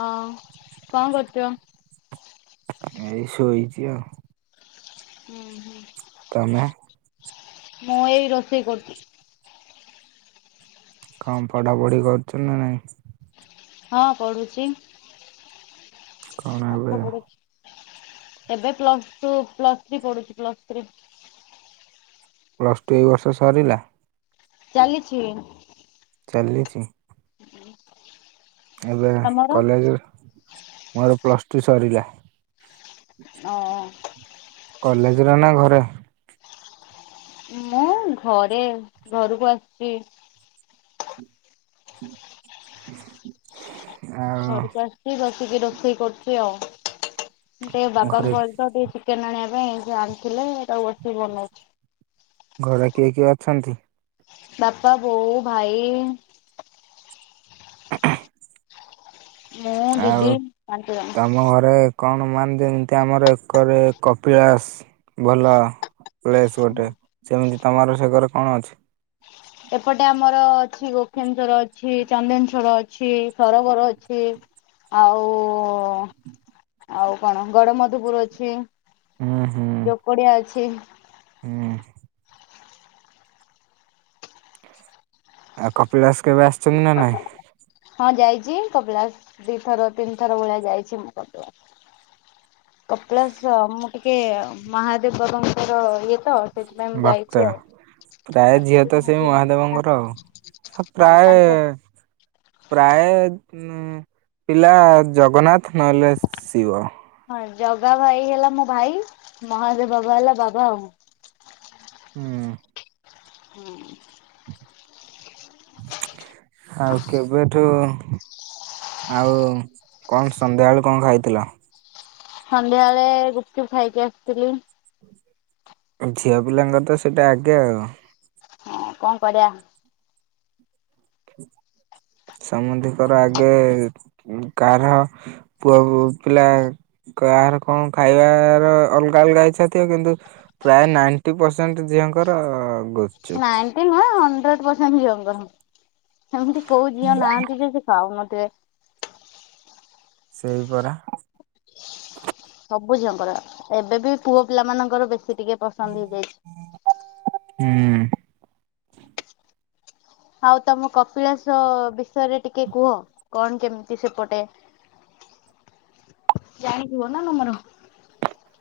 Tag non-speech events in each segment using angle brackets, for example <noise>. ହଁ କଣ କରୁଛ? ଏଇ ଶୋଇଛି ଆଉ। ହୁଁ ହୁଁ। ତମେ ମୁଁ ଏଇ ରୋଷେଇ କରୁଛି। କଣ ପଢାପଢି କରୁଛ ନା ନାଇଁ। ହଁ ପଢୁଛି କଣ ଏବେ ପାଠ ପଢୁଛି। ଏବେ ପ୍ଲସ୍ ଟୁ ପ୍ଲସ୍ ଥ୍ରୀ ପଢ଼ୁଛିପ୍ଲସ୍ ଥ୍ରୀ। ପ୍ଲସ୍ ଟୁ ଏଇ ବର୍ଷ ସରିଲା। ଚାଲିଛି। ଚାଲିଛି। ହୁଁ। ଏବେ କଲେଜ ମୋର ପ୍ଲସ୍ ଟୁ ସରିଲା। ଓ କଲେଜରେ ନା ଘରେ ମୁଁ ଘରେ ଘରକୁ ଆସିଛି। ହଁ <inaudible> ଘରକୁ ଆସିଛି ବସିକି ରୋଷେଇ କରୁଛି ଆଉ ଟିକେ ବାପାଙ୍କୁ ଘରେ କହିଲି ତ ଟିକେ। ଚିକେନ ଆଣିବା ପାଇଁ ସେ ଆଣିଥିଲେ ତାକୁ ବସିକି ବନଉଛି। ଘରେ କିଏ କିଏ ଅଛନ୍ତି? ବାପା ବୋଉ ଭାଇ। <inaudible> ମୁଁ ଆଉ ଦିଦି ପାଞ୍ଚ ଜଣ। ତମ ଘରେ? କଣ ମାନେ ଯେମିତି ଆମର ଏକରେ କପିଳାସ ଭଲ। କପିଳାସ ଗୋଟେ ସେମିତି ତମର ସେକରେ କଣ ଅଛି? ଏପଟେ ଆମର ଅଛି ଗୋଖେନସ୍ୱରଅଛି ଚନ୍ଦନେଶ୍ଵର ଅଛି ସରୋବର ଅଛି। ଆଉ ଆଉ କଣ ଗଡ ମଧୁପୁର ଅଛି। ହୁଁ ହୁଁ ଯୋକଡିଆ ଅଛି ହୁଁ। ଆଉ କପିଳାସ କେବେ ଆସ ହଁ ଯାଇଛି। ଯିଏ କପିଳାସ ଦି ଥର ତିନି ଥର ଭଳିଆ ଯାଇଛି ମୁଁ କପିଳାସ। କପିଳାସର ମୁଁ ଟିକେ ମହାଦେବବାବାଙ୍କର ଇଏ ତ ସେଥିପାଇଁ ମୁଁ ଭକ୍ତ ଯାଇଛି ଆଉ ପ୍ରାୟ ଝିଅ ତ ସେଇ ମହାଦେବଙ୍କର ଆଉ ହଁ ପ୍ରାୟ। ତାଙ୍କ ପ୍ରାୟ। ଉଁ ପିଲା ଜଗନ୍ନାଥ ନହେଲେ ଶିବ। ହଁ ଜଗା ଭାଇ ହେଲା ମୋ ଭାଇ ମହାଦେବ ବାବା ହେଲା ବାବା ଆଉ। ହୁଁ। ହୁଁ। ଆଉ କେବେଠୁ? ଆଉ କଣ ସନ୍ଧ୍ୟାବେଳୁ କଣ ଖାଇଥିଲ? ସନ୍ଧ୍ୟାବେଳେ ଗୁପଚୁପ ଖାଇକି ଆସିଥିଲି। ଝିଅ ପିଲାଙ୍କର ତ ସେଇଟା ଆଗେ ଆଉ ହଁ କଣ କରିବା। ସମନ୍ଧିଙ୍କର ଆଗେ ଗାହାର ପୁଅ ପିଲା। କାହାର କଣ ଖାଇବାର ଅଲଗା ଅଲଗା ଇଚ୍ଛା ଥିବ କିନ୍ତୁ ପ୍ରାୟ ନାଇଣ୍ଟି ପରସେଣ୍ଟ ଝିଅ ତାଙ୍କର <unintelligible> ନାଇନ୍ଟି ନୁହଁ ହଣ୍ଡ୍ରେଡ ପରସେଣ୍ଟ ଝିଅଙ୍କର ଏମିତି କୋଉ ଝିଅ ନାହାନ୍ତି ଯେ ସେ ଖାଉନଥିବେ। ଶୋଇ ପଡ଼ ସବୁ ଝିଅଙ୍କର ଏବେ ବି ପୁଅ ପିଲା ମାନଙ୍କର ବେଶୀ ଟିକେ ପସନ୍ଦ ହେଇଯାଇଛି। ହୁଁ। ଆଉ ତମ କପିଳାସ ବିଷୟରେ ଟିକେ କୁହ କଣ କେମିତି ସେପଟେ। <inaudible> ଜାଣିଥିବ ନା ନମ୍ବର।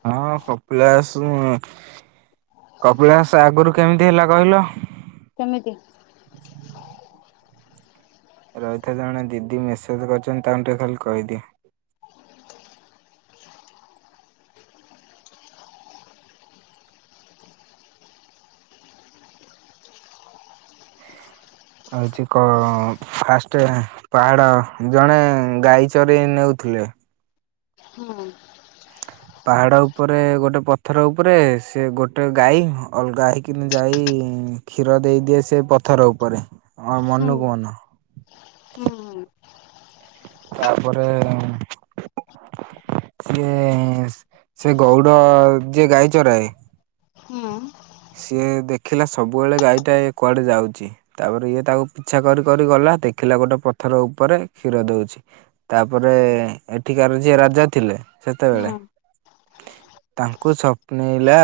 ହଁ କପିଳାସୁ କପିଳାସ ଆଗରୁ କେମିତି ହେଲା କହିଲ? କେମିତି? ରହିଥା ଜଣେ ଦିଦି ମେସେଜ କରିଛନ୍ତି ତାଙ୍କୁ ଟିକେ ଖାଲି କହିଦିଏ। ହଉଛି କ ଫାଷ୍ଟ ପାହାଡ ଜଣେ ଗାଈ ଚରି ନେଉଥିଲେ। ଥିଲେ। ହୁଁ ପାହାଡ ଉପରେ ଗୋଟେ ପଥର ଉପରେ ସେ ଗୋଟେ ଗାଈ ଅଲଗା ହେଇକିନା ଯାଇ କ୍ଷୀର ଦେଇଦିଏ ସେ ପଥର ଉପରେ ଆ ହୁଁ ମନକୁ ମନ। ହୁଁ ତାପରେ ସିଏ ସେ ଗଉଡ ଯିଏ ଗାଈ ଚରାଏ। ହୁଁ ହୁଁ ସିଏ ଦେଖିଲା ସବୁବେଳେ ଗାଈ ଟା କୁଆଡେ ଯାଉଛି ତାପରେ ଇଏ ତାକୁ ପିଛା କରି କରି ଗଲା। ଲା ଦେଖିଲା ଗୋଟେ ପଥର ଉପରେ କ୍ଷୀର ଦଉଛି। ତାପରେ ହୁଁ ଏଠିକାର ଯିଏ ରାଜା ଥିଲେ ସେତେବେଳେ। ହୁଁ ତାଙ୍କୁ ସ୍ୱପ୍ନେଇଲା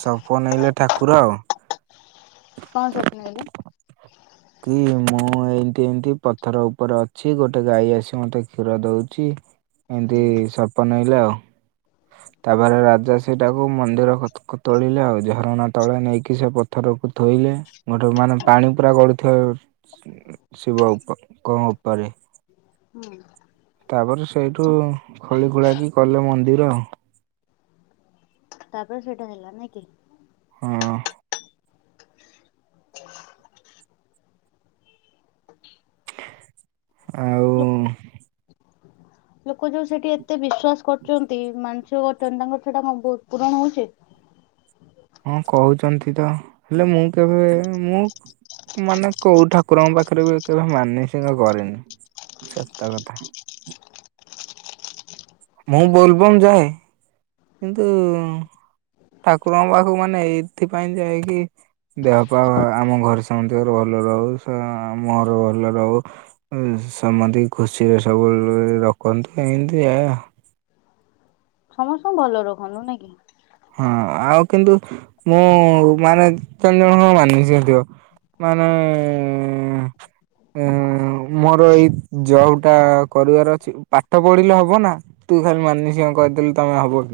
ସପନେଇଲେ ଠାକୁର ଆଉ। କଁଅ ସ୍ଵପ୍ନେଇଲେ? କି ମୁଁ ଏଇଠି ଏମିତି ପଥର ଉପରେ ଅଛି ଗୋଟେ ଗାଈ ଆସି ମୋତେ ଖିରଦଉଚି। ହୁଁ ସପନେଇଲେ ଠାକୁର ଆଉ। ତାପରେ ରାଜା ସେଇଟାକୁ ମନ୍ଦିର କୋତ ତୋଳିଲେ ଆଉ ଝରଣା ତଳେ ନେଇକି ସେ ପଥରକୁ ଥୋଇ ଲେ ଗୋଟେ ମାନେ ପାଣି ପୁରା ଗଡୁଥିବ ଶିବ କ ଉପରେ। ହୁଁ ତାପରେ ସେଇଠୁ ଖୋଳି ଖୁଳା କିି କଲେ ମନ୍ଦିର। ତାପରେ ସେଇଟା ହେଲା ନାଇଁ କି? ହଁ। ଲୋକ ଆଉ। ଲୋକ ଯୋଉ ସେଠି ଏତେ ବିଶ୍ଵାସ କରୁଚନ୍ତି ମାନ - - ଯେ। ଉ କରୁଛନ୍ତି ତାଙ୍କର ସେଟା କଣ ପୂରଣ ହଉଛି? ହଁ କହୁଛନ୍ତି ତ ହେଲେ ମୁଁ କେବେ ମୁଁ ମାନେ କୋଉ ଠାକୁରଙ୍କ ପାଖରେ ବି କେବେ ମାନସିକ କରିନି। ସତ କଥା। ମୁଁ ବୋଲବମ୍ ଯାଏ କିନ୍ତୁ ଠାକୁରଙ୍କ ପାଖକୁ ମାନେ ଏଇଥିପାଇଁ ଯାଏକି ଦେହପା ଆମ ଘରେ ସମନ୍ତିଙ୍କର ଭଲ ରହୁ ମୋହର ଭଲ ରହୁ। ସମନ୍ତିକି ଖୁସିରେ ସବୁବେଳେ ରଖନ୍ତୁ ଏମିତି ଏଇଆ। ସମସ୍ତଙ୍କୁ ଭଲରେ ରଖନ୍ତୁ ନାଇଁ କି। ହଁ ଆଉ କିନ୍ତୁ ମୁଁ ମାନେ ତିନି ଜଣ କର ମାନସିକ ଥିବ। ମା। ମୋର ଏଇ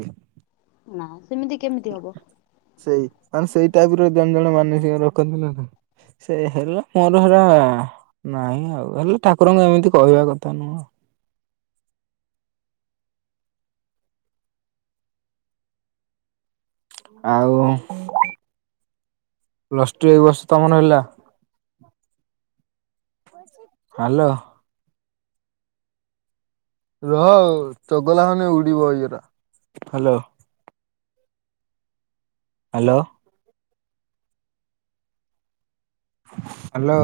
<inaudible> ନା। ତାନ୍ ସେଇ ଟାଇପ ର ଜଣ ଜଣ କୁ ସେ ହେଲା ମୋର ହେରା ନାହିଁ ଆଉ। <inaudible> ଆଉ ପ୍ଲସ୍ ଟୁ ଏଇ ବର୍ଷ ତମର ହେଲା। <inaudible> ରୋ ଚଗଲା ହଉ ହାଲୋ। ହାଲୋ।